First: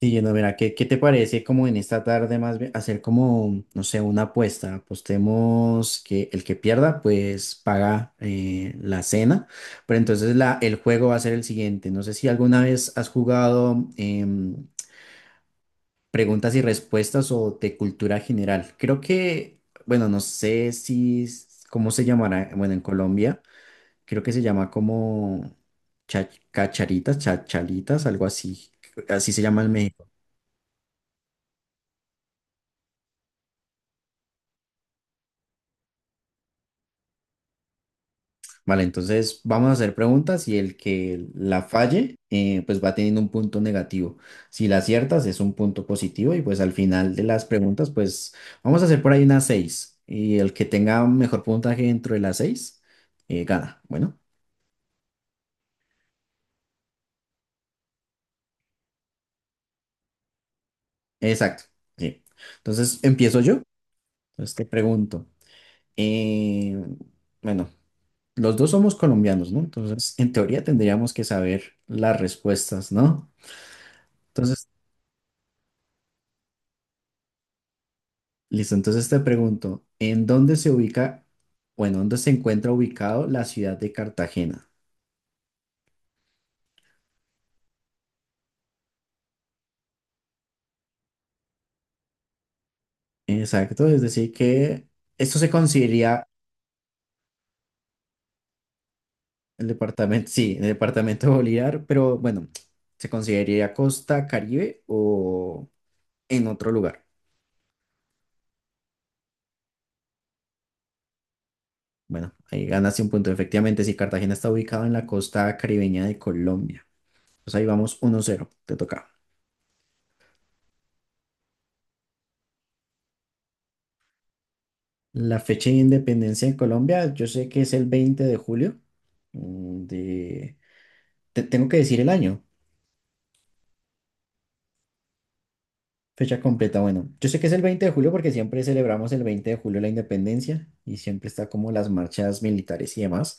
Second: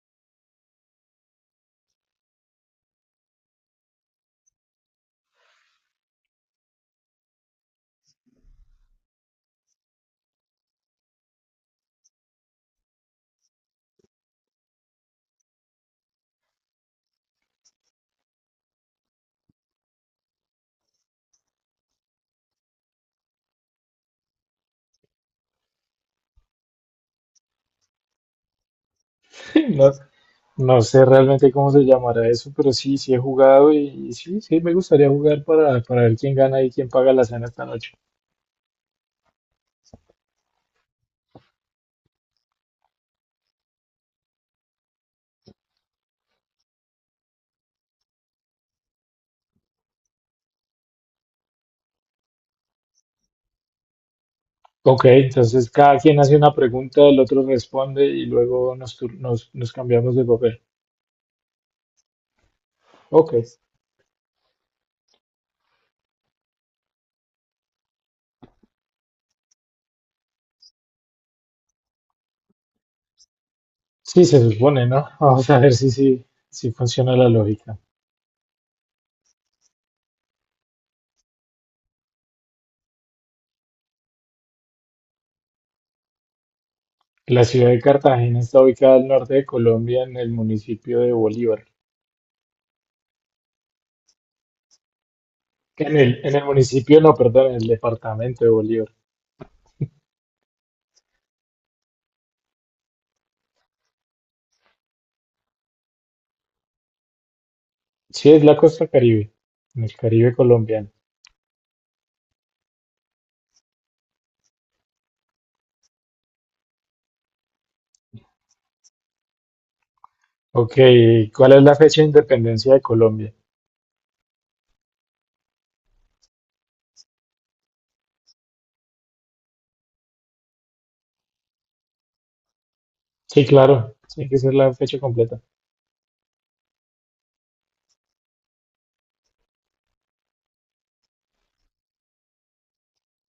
Sí, no, mira, ¿qué te parece como en esta tarde más bien hacer como, no sé, una apuesta? Apostemos que el que pierda pues paga la cena, pero entonces el juego va a ser el siguiente. No sé si alguna vez has jugado preguntas y respuestas o de cultura general. Creo que, bueno, no sé si, cómo se llamará, bueno, en Colombia creo que se llama como cacharitas, chachalitas, algo así. Así se llaman. No, no sé realmente cómo se llamará eso, pero sí he jugado y sí me gustaría jugar para ver quién gana y quién paga la cena esta noche. Vale, entonces vamos a hacer preguntas y el que la falle, pues va teniendo un punto negativo. Si la aciertas, es un punto positivo y pues al final de las preguntas, pues vamos a hacer por ahí unas seis. Y el que tenga mejor puntaje dentro de las seis, gana. Bueno, Ok, entonces cada quien hace una pregunta, el otro responde y luego nos cambiamos de papel. exacto. Sí. Entonces Ok, empiezo yo. Entonces te pregunto. eh, bueno, los dos somos colombianos, ¿no? Entonces, en teoría tendríamos que saber las respuestas, ¿no? sí se Entonces. supone, ¿no? Vamos a ver si funciona la lógica. Listo, entonces te pregunto, ¿en dónde se ubica o en dónde se encuentra ubicado la ciudad de Cartagena? La ciudad de Cartagena está ubicada al norte de Colombia en el municipio de Bolívar. Exacto, es decir, que esto se En el, consideraría en el municipio, no, perdón, en el departamento de Bolívar. el departamento, sí, el departamento de Bolívar, pero bueno, ¿se consideraría Costa Caribe o en otro lugar? Sí, es la costa Caribe, en el Caribe colombiano. Bueno, ahí ganaste un punto. Efectivamente, si Cartagena está ubicado en la costa caribeña de Colombia. Pues ahí vamos 1-0. Te toca. Ok, ¿cuál es la fecha de independencia de Colombia? La fecha de independencia de Colombia, yo sé que es el 20 de julio mm, de Te tengo que decir el año. Sí, claro, tiene que ser la fecha completa. Fecha completa. Bueno, yo sé que es el 20 de julio porque siempre celebramos el 20 de julio la independencia y siempre está como las marchas militares y demás,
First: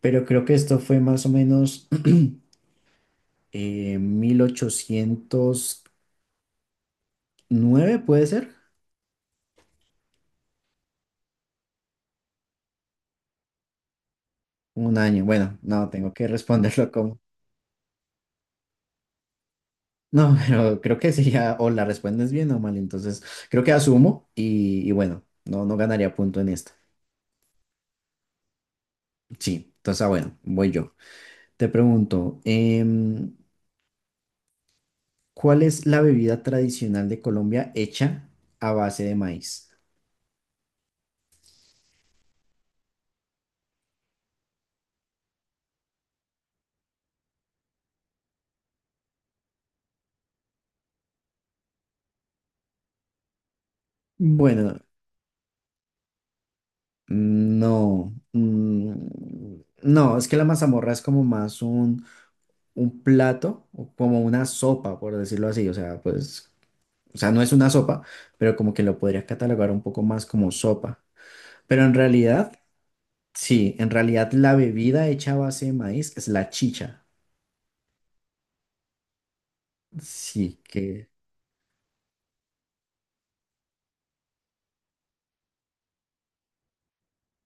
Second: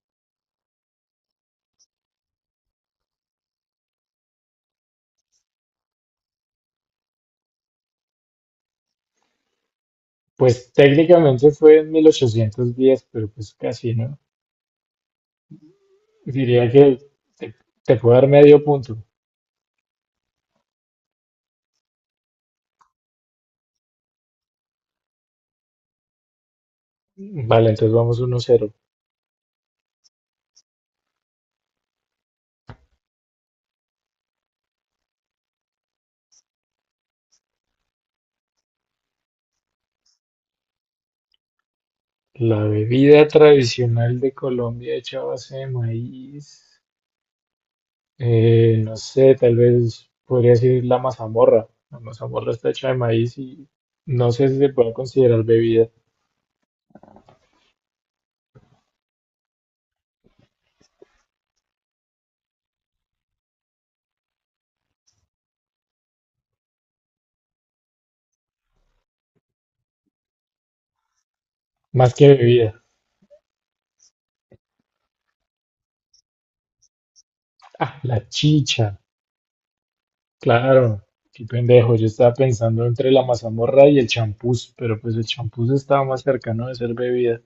pero creo que esto fue más o menos 1809, ¿puede ser? Pues técnicamente fue en 1810, pero pues casi, ¿no? Un año. Bueno, no, tengo que Diría responderlo que como. te, te puedo dar medio punto. No, pero creo que sería o la respondes bien o mal, entonces creo que asumo y bueno, no, no ganaría punto en esta. Vale, entonces vamos 1-0. Sí, entonces ah, bueno, voy yo. Te pregunto. ¿Cuál es la bebida tradicional de Colombia hecha a base de maíz? La bebida tradicional de Colombia hecha a base de maíz, no sé, tal vez podría ser la mazamorra. La mazamorra está hecha de maíz y no sé si se Bueno, puede considerar bebida, no. No, es que la mazamorra es como más un plato, o como una sopa, por decirlo así. O sea, pues, o sea, no es una sopa, pero como que lo podrías catalogar un poco más como sopa. Pero en más que realidad, bebida. sí, en realidad la bebida hecha a base de maíz es la chicha. Ah, la chicha. Sí, Claro, que. qué pendejo. Yo estaba pensando entre la mazamorra y el champús, pero pues el champús estaba más cercano de ser bebida.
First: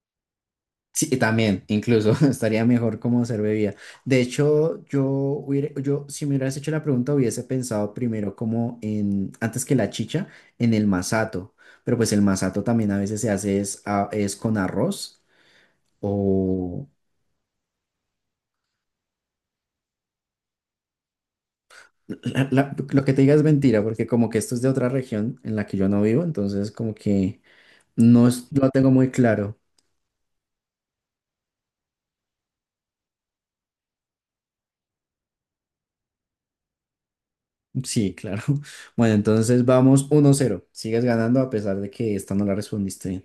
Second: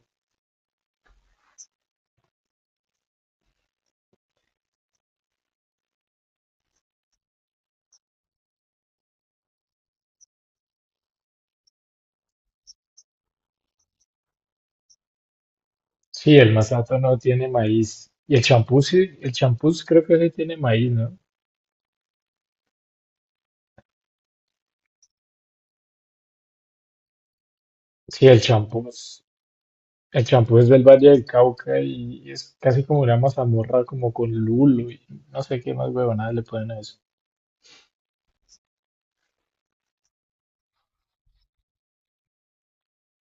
Sí, y también, incluso estaría mejor como hacer bebida. De hecho, yo, si me hubieras hecho la pregunta, hubiese pensado primero como en, antes que la chicha, en el masato. Pero pues el masato también a veces se hace es con arroz Sí, el o. masato no tiene maíz. Y el champús, sí, el champús creo que sí tiene maíz, ¿no? Lo que te diga es mentira, porque como que esto es de otra región en la que yo no vivo, entonces como que Sí, el no lo tengo muy champús. claro. El champús es del Valle del Cauca y es casi como una mazamorra, como con lulo y no sé qué más huevonadas le ponen a eso. Sí, claro. Bueno, entonces vamos 1-0. Sigues ganando a pesar de que esta no la respondiste bien.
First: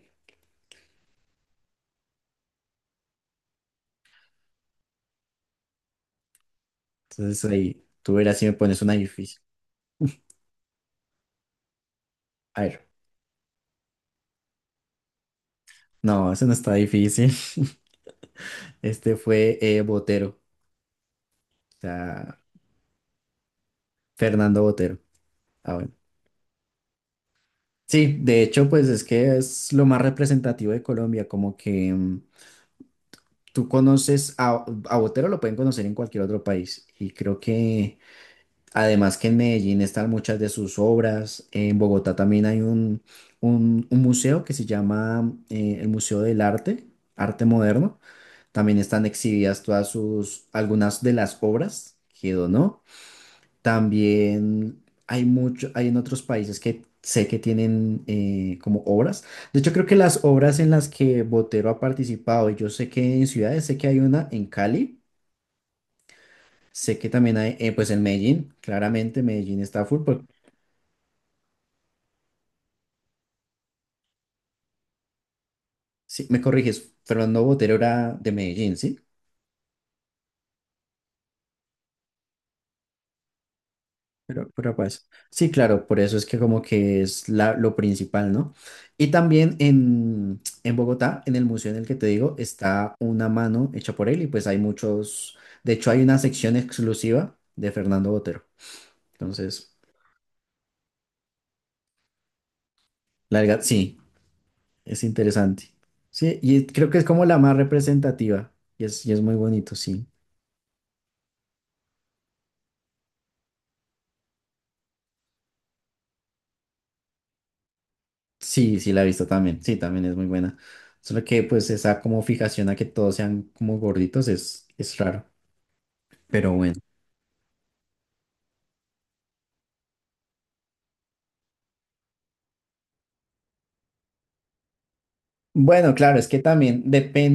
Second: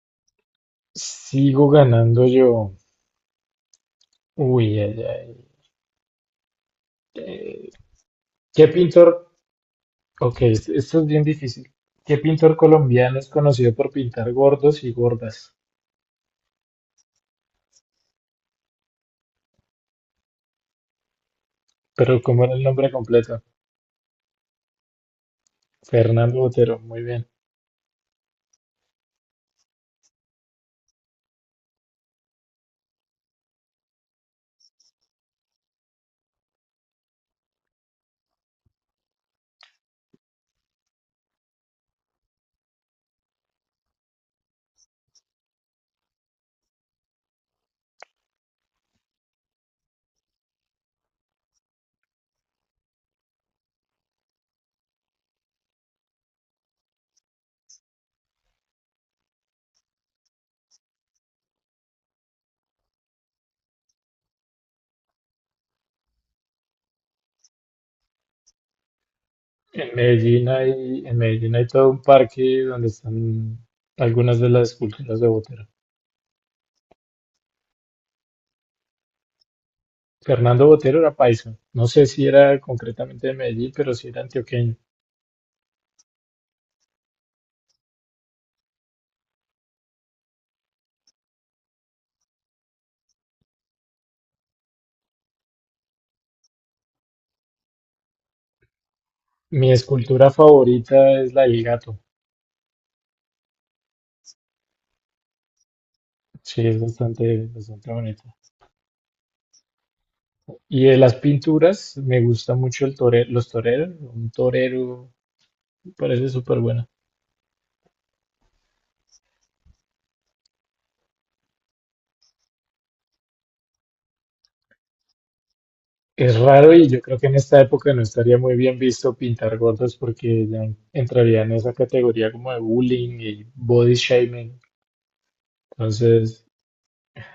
Sigo ganando yo. Uy, ay, ay. Entonces Eh, ahí, tú verás si me ¿Qué pones una pintor difícil. Ok, esto es bien difícil. ¿Qué pintor A ver, colombiano es conocido por pintar gordos y gordas? no, eso no está difícil. Este fue Botero, o Pero sea, ¿cómo era el nombre completo? Fernando Botero. Ah, bueno. Fernando Botero, muy bien. Sí, de hecho, pues es que es lo más representativo de Colombia, como que tú conoces a Botero, lo pueden conocer en cualquier otro país. Y creo que además que en Medellín están muchas de sus obras, en Bogotá también hay un museo que se llama el Museo del Arte, Arte Moderno. También están exhibidas todas sus, algunas de las obras que donó. También hay en otros países que sé que tienen como obras. De hecho, creo que las obras en las que Botero ha participado, y yo sé que en ciudades, sé que hay una en Cali, sé que también hay, pues en Medellín, claramente Medellín está En full. Medellín hay, en Medellín hay todo un parque donde están algunas de las esculturas de Botero. Sí, me corriges, Fernando Botero era de Medellín, ¿sí? Fernando Botero era paisa. No sé si era concretamente de Medellín, pero sí era Pero antioqueño. pues, sí, claro, por eso es que como que es lo principal, ¿no? Y también en Bogotá, en el museo en el que te digo, está una mano hecha por él y pues hay muchos, de hecho hay una sección exclusiva de Fernando Botero. Mi Entonces, escultura favorita es la del gato. la verdad, sí, es interesante. Sí, y Sí, es creo que es como la bastante, más bastante bonita. representativa y es muy bonito, sí. Y de las pinturas, me gusta mucho el torero, los toreros, un torero parece súper bueno. Sí, sí, la he visto también, sí, también es muy buena. Solo que pues esa como fijación a que todos sean como gorditos es raro, Es pero raro bueno. y yo creo que en esta época no estaría muy bien visto pintar gordos porque ya entraría en esa categoría como de bullying y body shaming. Bueno, claro, es que Entonces, también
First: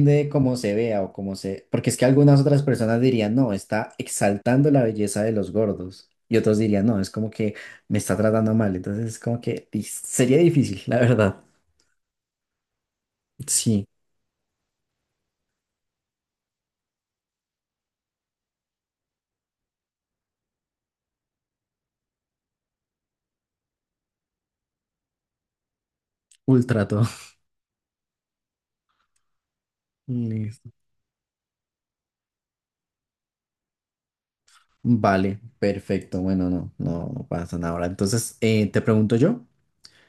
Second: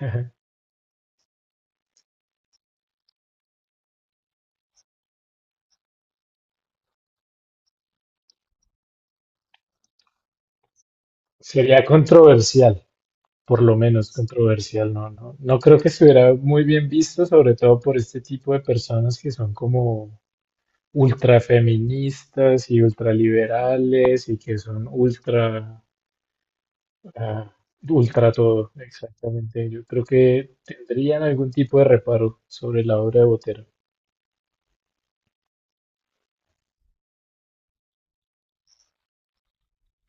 de ajá, cómo se vea o cómo se. Porque es que algunas otras personas dirían, no, está exaltando la belleza de los gordos. Y otros dirían, no, es como que me está tratando mal. Entonces es como que sería difícil, la verdad. sería controversial, por lo Sí, menos controversial, no creo que estuviera muy bien visto, sobre todo por este tipo de personas que son como ultrafeministas y ultraliberales y que son ultra. ultra todo. Ah, ultra todo, exactamente. Yo creo que Listo. tendrían algún tipo de reparo sobre la obra de Botero. Vale, perfecto. Bueno, no, no, no pasa nada ahora. Entonces, te pregunto yo.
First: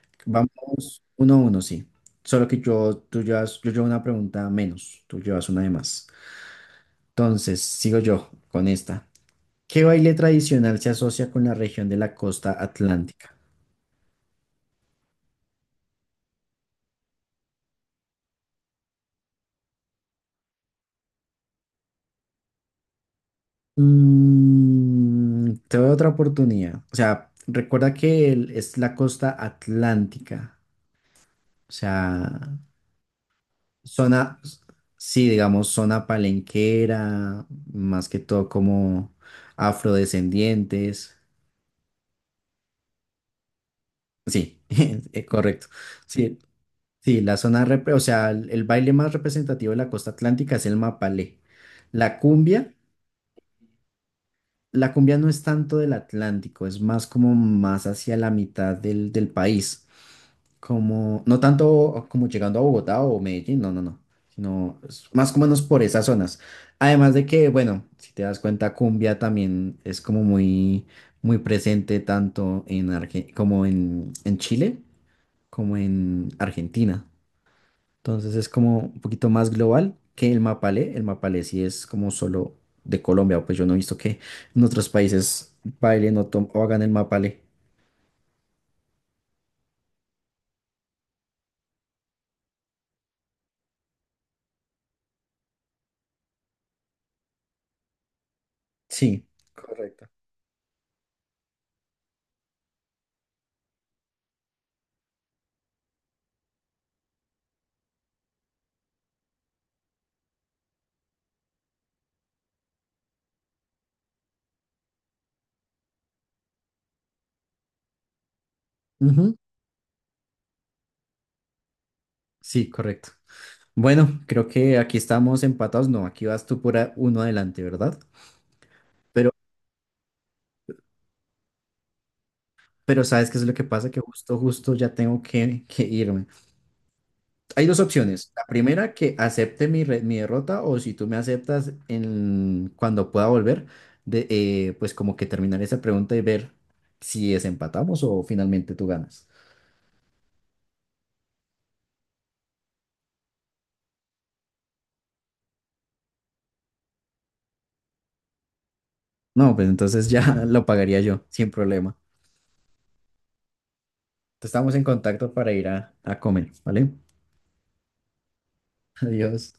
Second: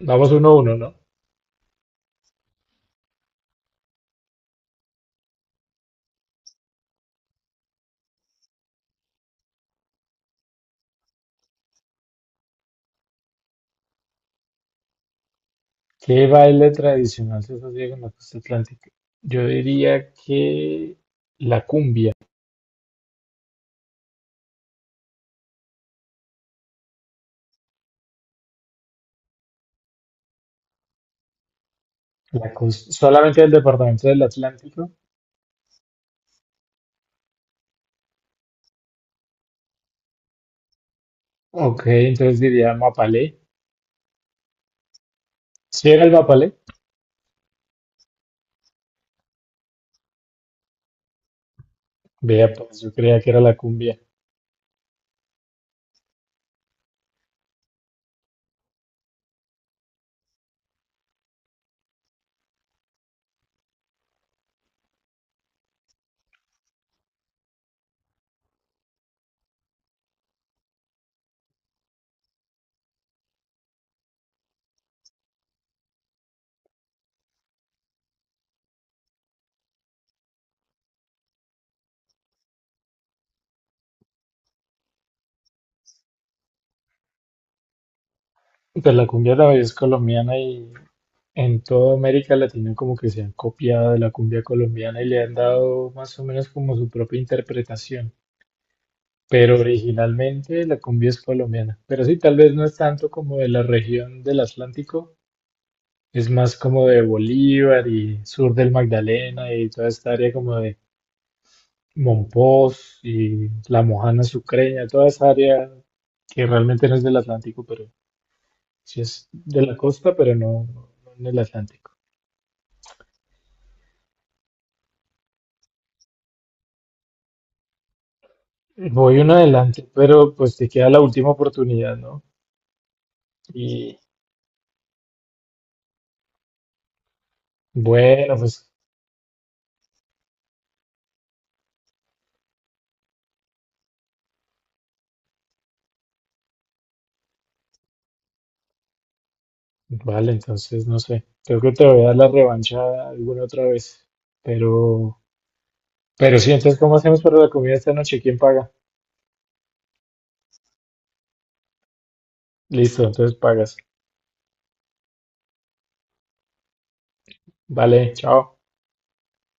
Vamos 1-1, ¿no? Vamos 1-1, sí. Solo que yo, tú llevas, yo llevo una pregunta menos, tú llevas una de más. Entonces, sigo yo con esta. ¿Qué baile tradicional se asocia con la región de la costa atlántica? ¿Qué baile tradicional se asocia con la costa atlántica? Yo diría que la cumbia, Mm, te doy otra oportunidad. O sea, recuerda que es la costa atlántica. O sea, solamente del departamento del zona, Atlántico. sí, digamos, zona palenquera, más que todo como afrodescendientes. Ok, entonces diría mapalé. Sí, correcto. ¿Sí era el Sí, mapalé? sí, la zona, o sea, el baile más representativo de la costa atlántica es el mapalé. La Vea, cumbia. pues yo creía que era la cumbia. La cumbia no es tanto del Atlántico, es más como más hacia la mitad del país, como no tanto como llegando a Bogotá o Medellín, no, no, no, sino es más o menos por esas zonas. Además de que, bueno, si te das cuenta, cumbia también es como muy, muy presente tanto en como en Chile como en Argentina. Entonces es como un poquito más global que el Mapale. El Mapale sí es como solo de Colombia, pues yo no he visto que en otros países bailen o hagan el Mapale. Pues la cumbia también es colombiana y en toda América Latina como que se han copiado de la cumbia colombiana y le han dado más o menos como su propia interpretación. Sí, Pero correcto. originalmente la cumbia es colombiana. Pero sí, tal vez no es tanto como de la región del Atlántico, es más como de Bolívar y sur del Magdalena y toda esta área como de Mompós y La Mojana Sucreña, toda esa área que realmente no es del Atlántico, pero sí es Ujú. de la costa, pero no en el Atlántico. Sí, correcto. Bueno, creo que aquí estamos empatados. No, aquí vas tú por uno adelante, ¿verdad? Voy Pero, uno adelante, pero pues te queda la última oportunidad, ¿no? pero ¿sabes qué es lo que pasa? Y Que justo, justo ya tengo que irme. Hay dos opciones. bueno, La pues primera, que acepte mi derrota o si tú me aceptas cuando pueda volver, pues como que terminar esa pregunta y ver si desempatamos o finalmente tú ganas. vale, entonces no sé. Creo que te voy a dar la revancha alguna otra vez. Pero, pero sí, entonces, ¿cómo hacemos para la comida esta noche? ¿Quién paga? No, pues entonces ya lo pagaría yo, sin problema. Listo, entonces pagas. Estamos en contacto para ir a comer, ¿vale? Vale, chao. Adiós.